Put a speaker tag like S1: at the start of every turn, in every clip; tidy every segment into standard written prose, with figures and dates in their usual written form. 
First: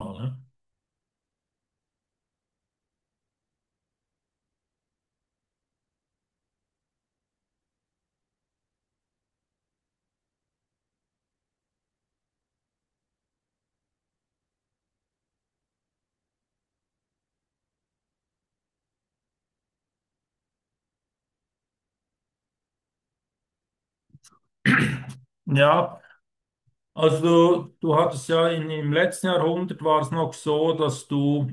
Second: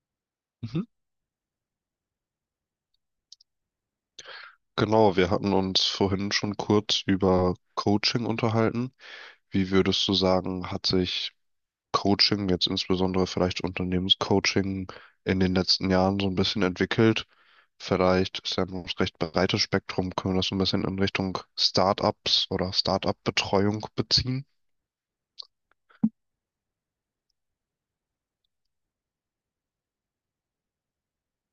S1: Ne?
S2: Mhm. Genau, wir hatten uns vorhin schon kurz über Coaching unterhalten. Wie würdest du sagen, hat sich Coaching, jetzt insbesondere vielleicht Unternehmenscoaching, in den letzten Jahren so ein bisschen entwickelt? Vielleicht ist ja ein recht breites Spektrum, können wir das so ein bisschen in Richtung Startups oder Startup-Betreuung beziehen?
S1: Ja, also du hattest ja im letzten Jahrhundert war es noch so, dass du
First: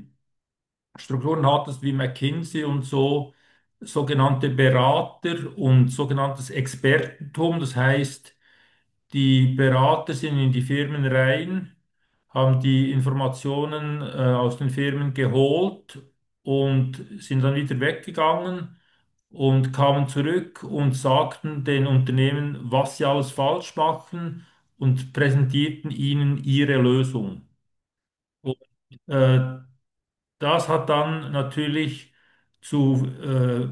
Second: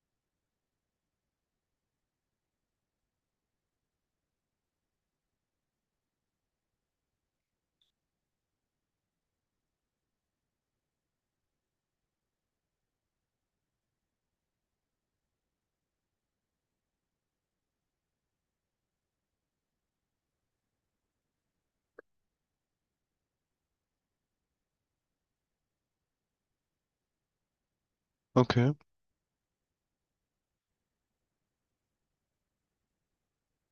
S1: Strukturen hattest wie McKinsey und so, sogenannte Berater und sogenanntes Expertentum. Das heißt, die Berater sind in die Firmen rein, haben die Informationen aus den Firmen geholt und sind dann wieder weggegangen und kamen zurück und sagten den Unternehmen, was sie alles falsch machen und präsentierten ihnen ihre Lösung. Und
S2: Okay.
S1: äh, das hat dann natürlich zu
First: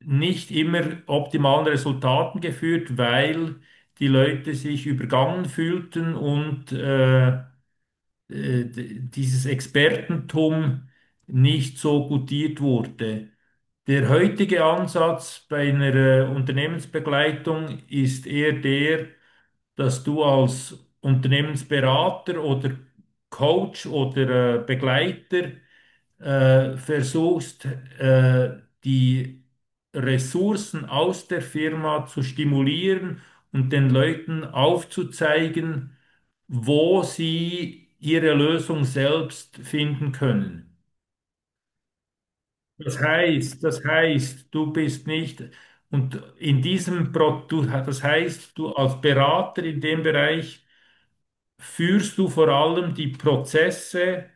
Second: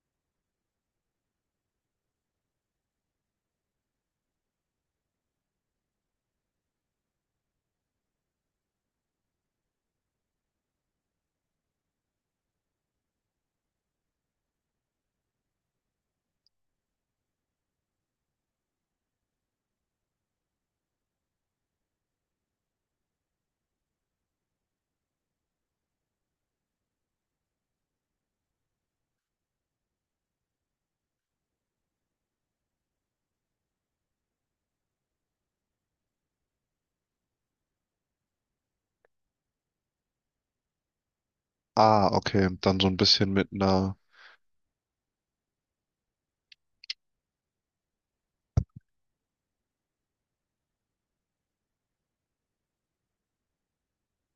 S1: nicht immer optimalen Resultaten geführt, weil die Leute sich übergangen fühlten und dieses Expertentum nicht so gutiert wurde. Der heutige Ansatz bei einer Unternehmensbegleitung ist eher der, dass du als Unternehmensberater oder Coach oder Begleiter versuchst, äh, die Ressourcen aus der Firma zu stimulieren und den Leuten aufzuzeigen, wo sie ihre Lösung selbst finden können.
S2: Ah, okay, dann so ein
S1: Das
S2: bisschen mit
S1: heißt, das
S2: einer.
S1: heißt, du bist nicht und in diesem Produkt, das heißt, du als Berater in dem Bereich führst du vor allem die Prozesse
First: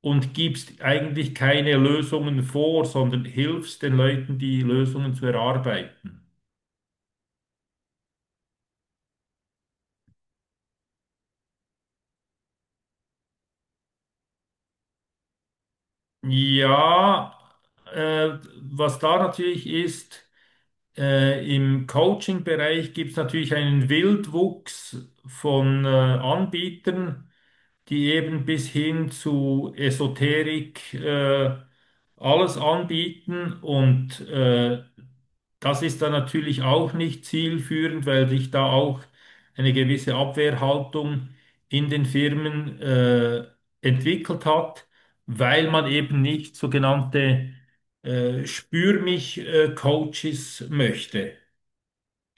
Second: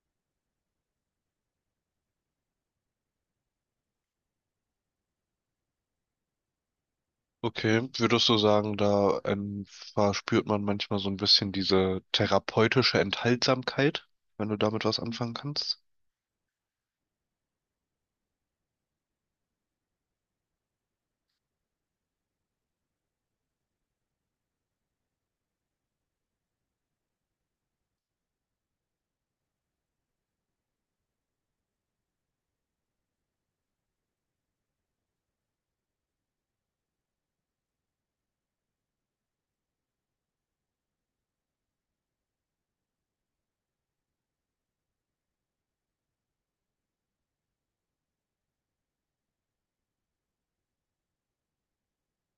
S1: und gibst eigentlich keine Lösungen vor, sondern hilfst den Leuten, die Lösungen zu erarbeiten.
S2: Okay, würdest du sagen, da verspürt man manchmal so ein bisschen diese therapeutische Enthaltsamkeit, wenn du damit was anfangen kannst?
S1: Ja, was da natürlich ist, im Coaching-Bereich gibt es natürlich einen Wildwuchs von Anbietern, die eben bis hin zu Esoterik alles anbieten und das ist dann natürlich auch nicht zielführend, weil sich da auch eine gewisse Abwehrhaltung in den Firmen entwickelt hat, weil man eben nicht sogenannte Spür mich Coaches möchte.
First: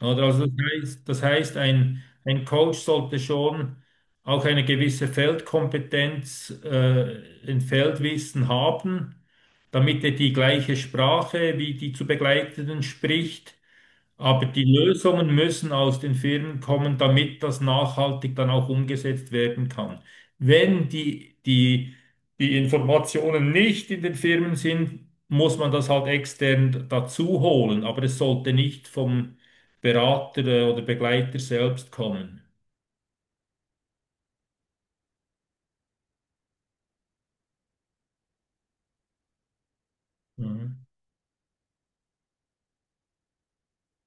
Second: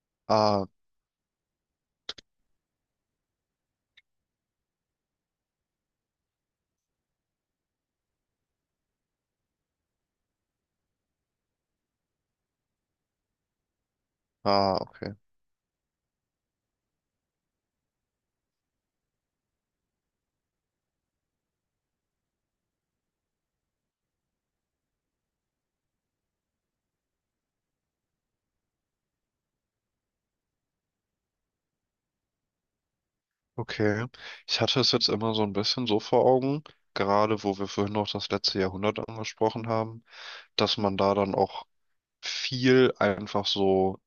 S1: Oder also das
S2: Ah,
S1: heißt, das heißt ein Coach sollte schon auch eine gewisse Feldkompetenz, ein Feldwissen haben, damit er die gleiche Sprache wie die zu Begleitenden spricht, aber die
S2: ah, okay.
S1: Lösungen müssen aus den Firmen kommen, damit das nachhaltig dann auch umgesetzt werden kann. Wenn die Informationen nicht in den Firmen sind, muss man das halt extern dazu holen, aber es sollte nicht vom Berater oder Begleiter selbst kommen.
S2: Okay. Ich hatte es jetzt immer so ein bisschen so vor Augen, gerade wo wir vorhin noch das letzte Jahrhundert angesprochen haben, dass
S1: Mhm.
S2: man da dann auch viel einfach so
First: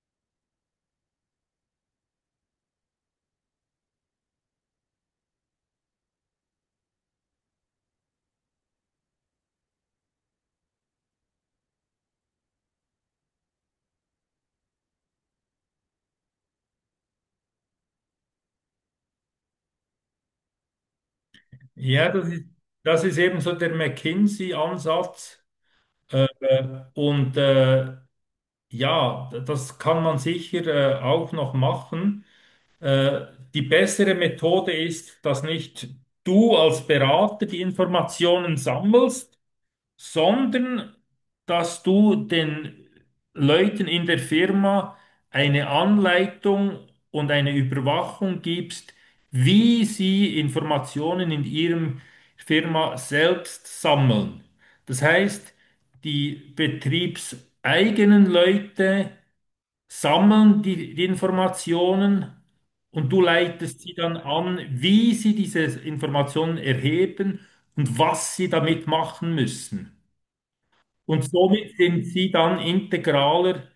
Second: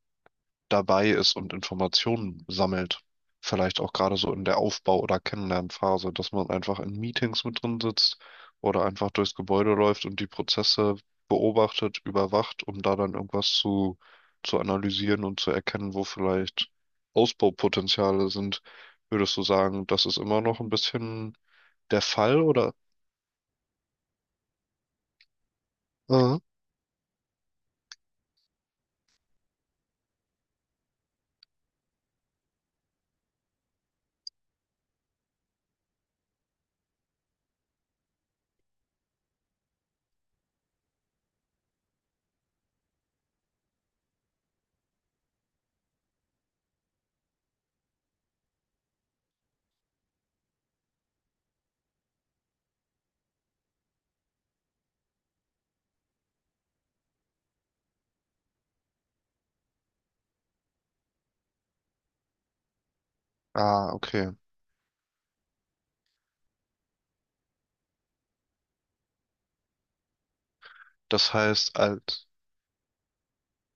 S2: dabei ist und Informationen sammelt. Vielleicht auch gerade so in der Aufbau- oder Kennenlernphase, dass man einfach in Meetings mit drin sitzt oder einfach durchs Gebäude läuft und die Prozesse beobachtet, überwacht, um da dann irgendwas zu analysieren und zu erkennen, wo vielleicht Ausbaupotenziale sind. Würdest du sagen, das ist immer noch ein bisschen der
S1: Ja, das
S2: Fall,
S1: ist,
S2: oder?
S1: das ist eben so der McKinsey-Ansatz. Äh,
S2: Mhm.
S1: und äh, ja, das kann man sicher auch noch machen. Äh, die bessere Methode ist, dass nicht du als Berater die Informationen sammelst, sondern dass du den Leuten in der Firma eine Anleitung und eine Überwachung gibst, wie sie Informationen in ihrem Firma selbst sammeln. Das heißt, die betriebseigenen Leute sammeln die Informationen und du leitest
S2: Ah,
S1: sie dann
S2: okay.
S1: an, wie sie diese Informationen erheben und was sie damit machen müssen. Und
S2: Das
S1: somit
S2: heißt,
S1: sind
S2: als.
S1: sie dann integraler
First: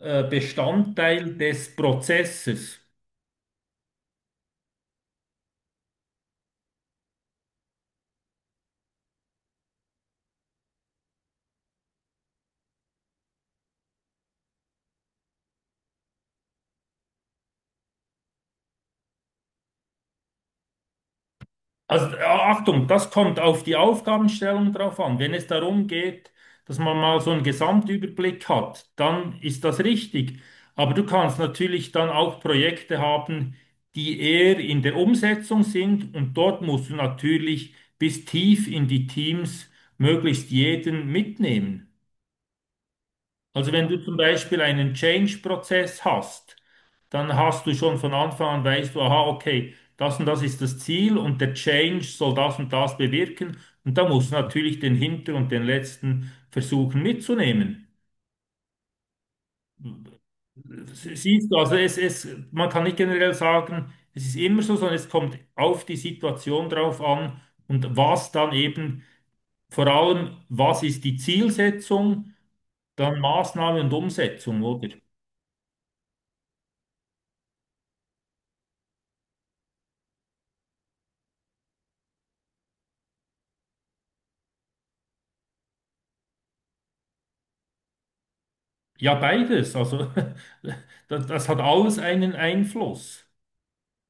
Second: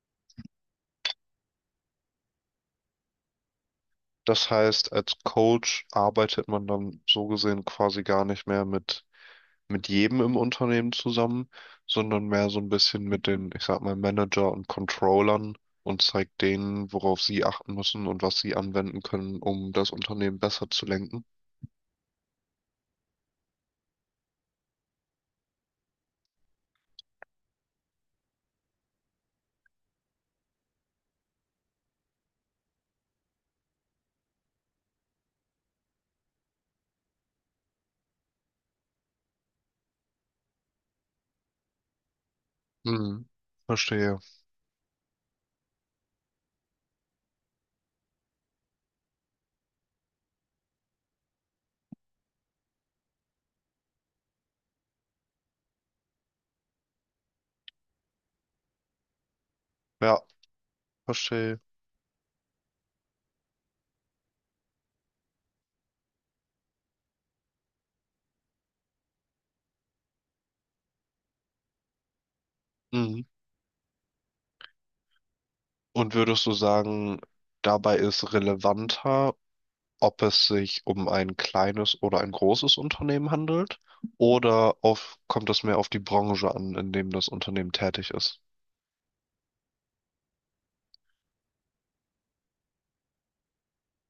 S1: Bestandteil des Prozesses.
S2: Das heißt, als Coach arbeitet man dann so gesehen quasi gar nicht mehr mit jedem im Unternehmen zusammen, sondern mehr so ein bisschen mit den, ich sag mal, Manager und Controllern und zeigt denen, worauf sie achten müssen und was sie anwenden können, um das Unternehmen besser zu lenken.
S1: Also Achtung, das kommt auf die Aufgabenstellung drauf an. Wenn es darum geht, dass man mal so einen Gesamtüberblick hat, dann ist das richtig. Aber du kannst natürlich dann auch Projekte haben, die eher in der Umsetzung sind, und dort musst du natürlich bis tief in die Teams möglichst jeden mitnehmen.
S2: Mhm.
S1: Also wenn du zum
S2: Verstehe.
S1: Beispiel einen Change-Prozess hast, dann hast du schon von Anfang an, weißt du, aha, okay, das und das ist das Ziel und der Change soll das und das bewirken. Und da musst du natürlich den Hinter- und den letzten versuchen mitzunehmen.
S2: Ja,
S1: Siehst du,
S2: verstehe.
S1: also man kann nicht generell sagen, es ist immer so, sondern es kommt auf die Situation drauf an und was dann eben, vor allem, was ist die Zielsetzung, dann
S2: Mhm.
S1: Maßnahme und Umsetzung, oder?
S2: Und würdest du sagen, dabei ist relevanter, ob es sich um ein kleines oder ein großes Unternehmen handelt oder auf, kommt es mehr auf die Branche an, in dem das Unternehmen tätig ist?
S1: Ja, beides. Also das hat alles einen Einfluss.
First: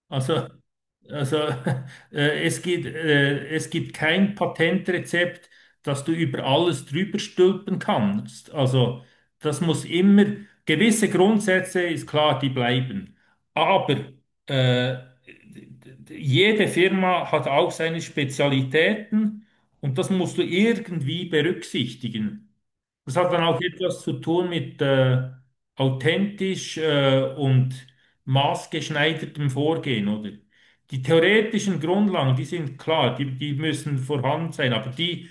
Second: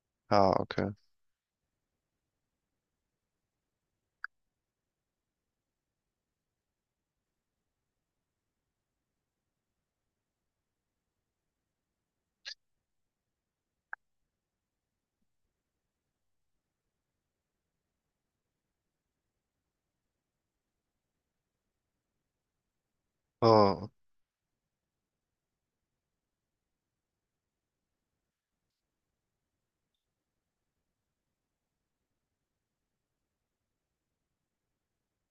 S1: Also,
S2: Ah, okay.
S1: also, es gibt kein Patentrezept, das du über alles drüber stülpen kannst. Also das muss immer, gewisse Grundsätze ist klar, die bleiben. Aber äh, d- jede Firma hat auch seine Spezialitäten und das musst du irgendwie berücksichtigen. Das hat dann auch
S2: Ah,
S1: etwas zu tun mit authentisch und maßgeschneidertem Vorgehen, oder? Die theoretischen Grundlagen, die sind klar, die müssen vorhanden sein, aber die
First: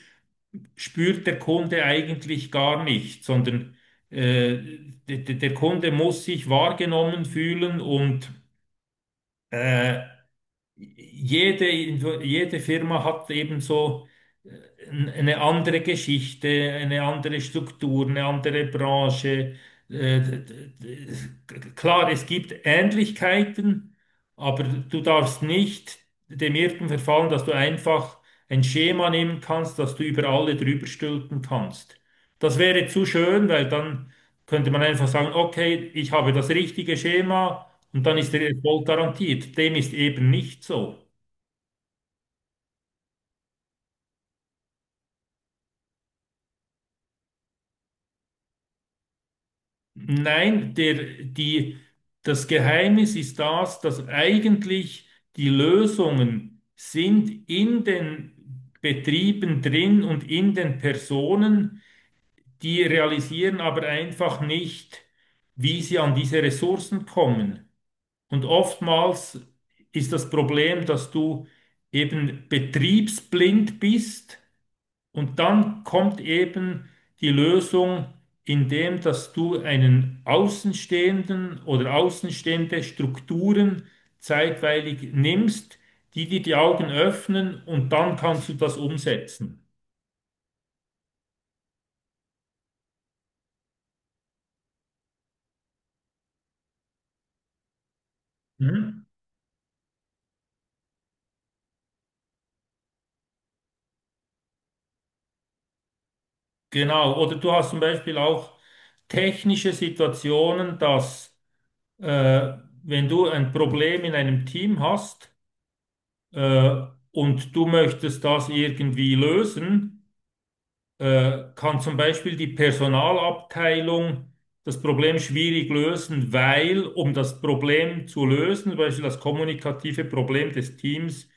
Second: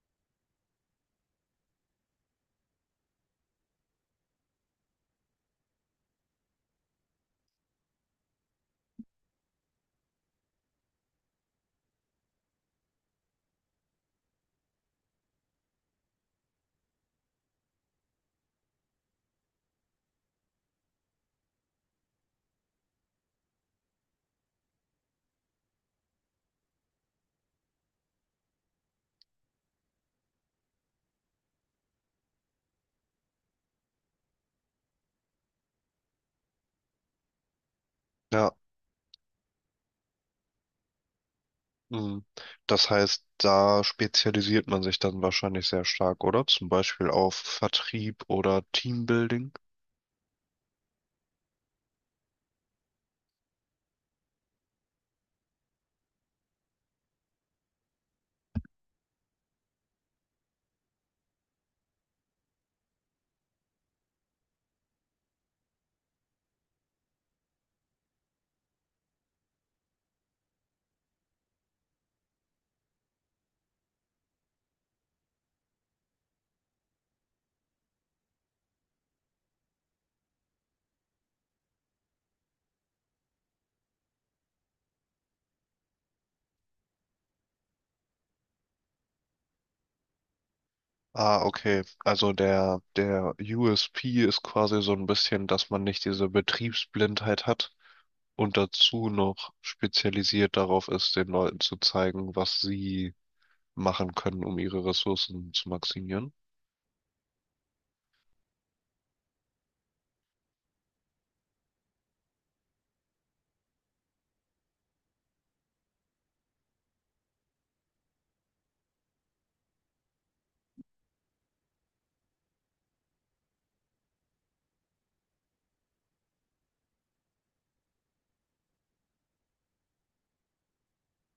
S1: spürt der Kunde eigentlich gar nicht, sondern äh, der Kunde muss sich wahrgenommen fühlen und äh, jede, jede Firma hat eben so äh, eine andere Geschichte, eine andere Struktur, eine andere Branche. Äh, d- d- d- Klar, es gibt Ähnlichkeiten, aber du darfst nicht dem Irrtum verfallen, dass du einfach ein Schema nehmen kannst, das du über alle drüber stülpen kannst. Das wäre zu schön, weil dann könnte man einfach sagen, okay, ich habe das richtige Schema und dann ist der
S2: ja.
S1: Erfolg garantiert. Dem ist eben nicht so.
S2: Hm. Das heißt, da spezialisiert man sich dann wahrscheinlich sehr stark, oder? Zum Beispiel auf Vertrieb oder Teambuilding.
S1: Nein, die, das Geheimnis ist das, dass eigentlich die Lösungen sind in den Betrieben drin und in den Personen, die realisieren aber einfach nicht, wie sie an diese Ressourcen kommen. Und oftmals ist das Problem, dass du eben betriebsblind bist und dann kommt eben die Lösung, indem dass du einen Außenstehenden oder außenstehende Strukturen zeitweilig nimmst, die dir die Augen öffnen und dann kannst du das umsetzen.
S2: Ah, okay. Also der USP ist quasi so ein bisschen, dass man nicht diese Betriebsblindheit hat, und
S1: Mhm.
S2: dazu noch spezialisiert darauf ist, den Leuten zu zeigen, was sie machen können, um ihre Ressourcen zu maximieren.
S1: Genau. Oder du hast zum Beispiel auch technische Situationen, dass äh, wenn du ein Problem in einem Team hast äh, und du möchtest das irgendwie lösen, kann zum Beispiel die Personalabteilung das Problem schwierig lösen, weil, um das Problem zu lösen, zum Beispiel das kommunikative Problem des Teams,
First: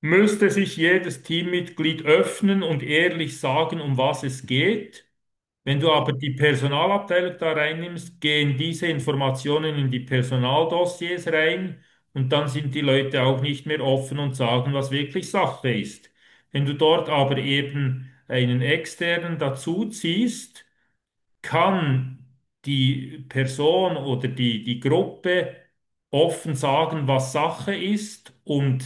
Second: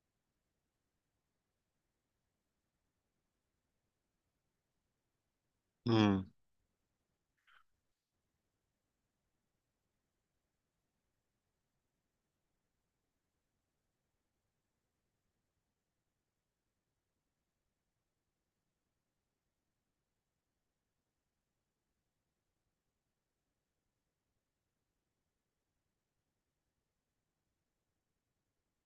S1: müsste sich jedes Teammitglied öffnen und ehrlich sagen, um was es geht. Wenn du aber
S2: Hm.
S1: die Personalabteilung da reinnimmst, gehen diese Informationen in die Personaldossiers rein und dann sind die Leute auch nicht mehr offen und sagen, was wirklich Sache ist. Wenn du dort aber eben einen externen dazu ziehst, kann die Person oder die Gruppe offen sagen, was Sache ist, und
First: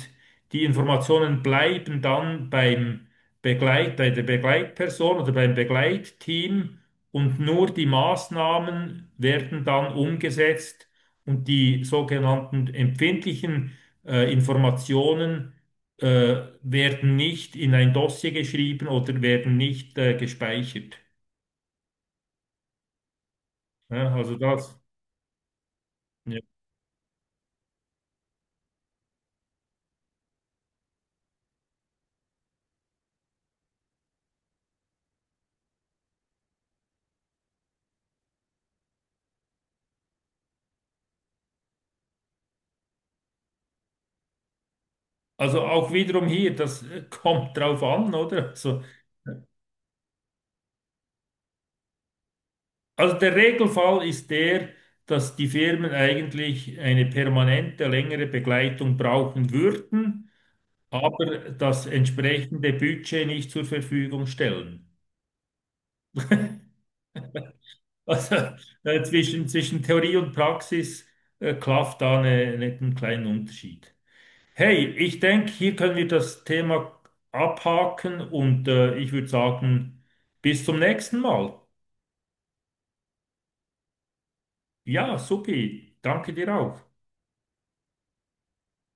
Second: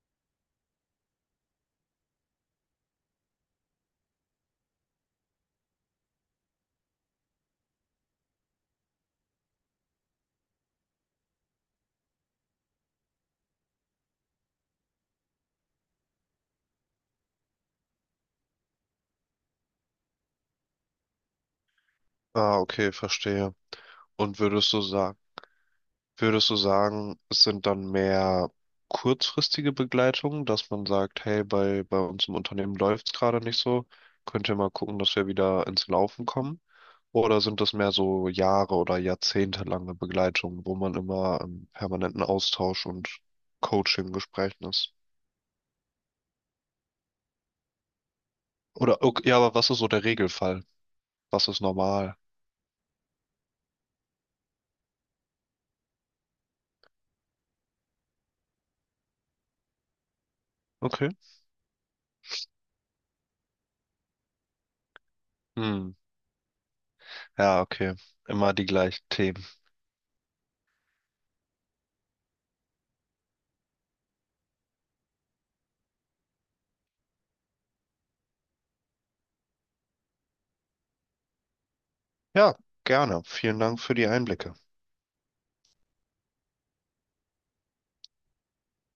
S1: die Informationen bleiben dann beim bei der Begleitperson oder beim Begleitteam, und nur die Maßnahmen werden dann umgesetzt und die sogenannten empfindlichen Informationen werden nicht in ein Dossier geschrieben oder werden nicht gespeichert.
S2: Ah, okay, verstehe.
S1: Ja, also
S2: Und würdest
S1: das.
S2: du sagen,
S1: Ja.
S2: würdest du sagen, es sind dann mehr kurzfristige Begleitungen, dass man sagt, hey, bei uns im Unternehmen läuft es gerade nicht so, könnt ihr mal gucken, dass wir wieder ins Laufen kommen? Oder sind das mehr so Jahre oder jahrzehntelange Begleitungen, wo man immer im permanenten Austausch und Coaching-Gesprächen ist?
S1: Also auch wiederum hier, das kommt drauf an, oder?
S2: Oder, okay, ja, aber was ist so der Regelfall? Was ist normal?
S1: Also der Regelfall ist der, dass die Firmen eigentlich eine permanente, längere Begleitung brauchen würden,
S2: Okay.
S1: aber das entsprechende Budget nicht zur Verfügung stellen.
S2: Hm. Ja, okay.
S1: Also
S2: Immer die gleichen Themen.
S1: zwischen Theorie und Praxis klafft da einen kleinen Unterschied. Hey, ich denke, hier können wir das Thema abhaken und ich würde sagen, bis zum nächsten Mal.
S2: Ja, gerne. Vielen Dank für die Einblicke.
S1: Ja, supi. Danke dir auch.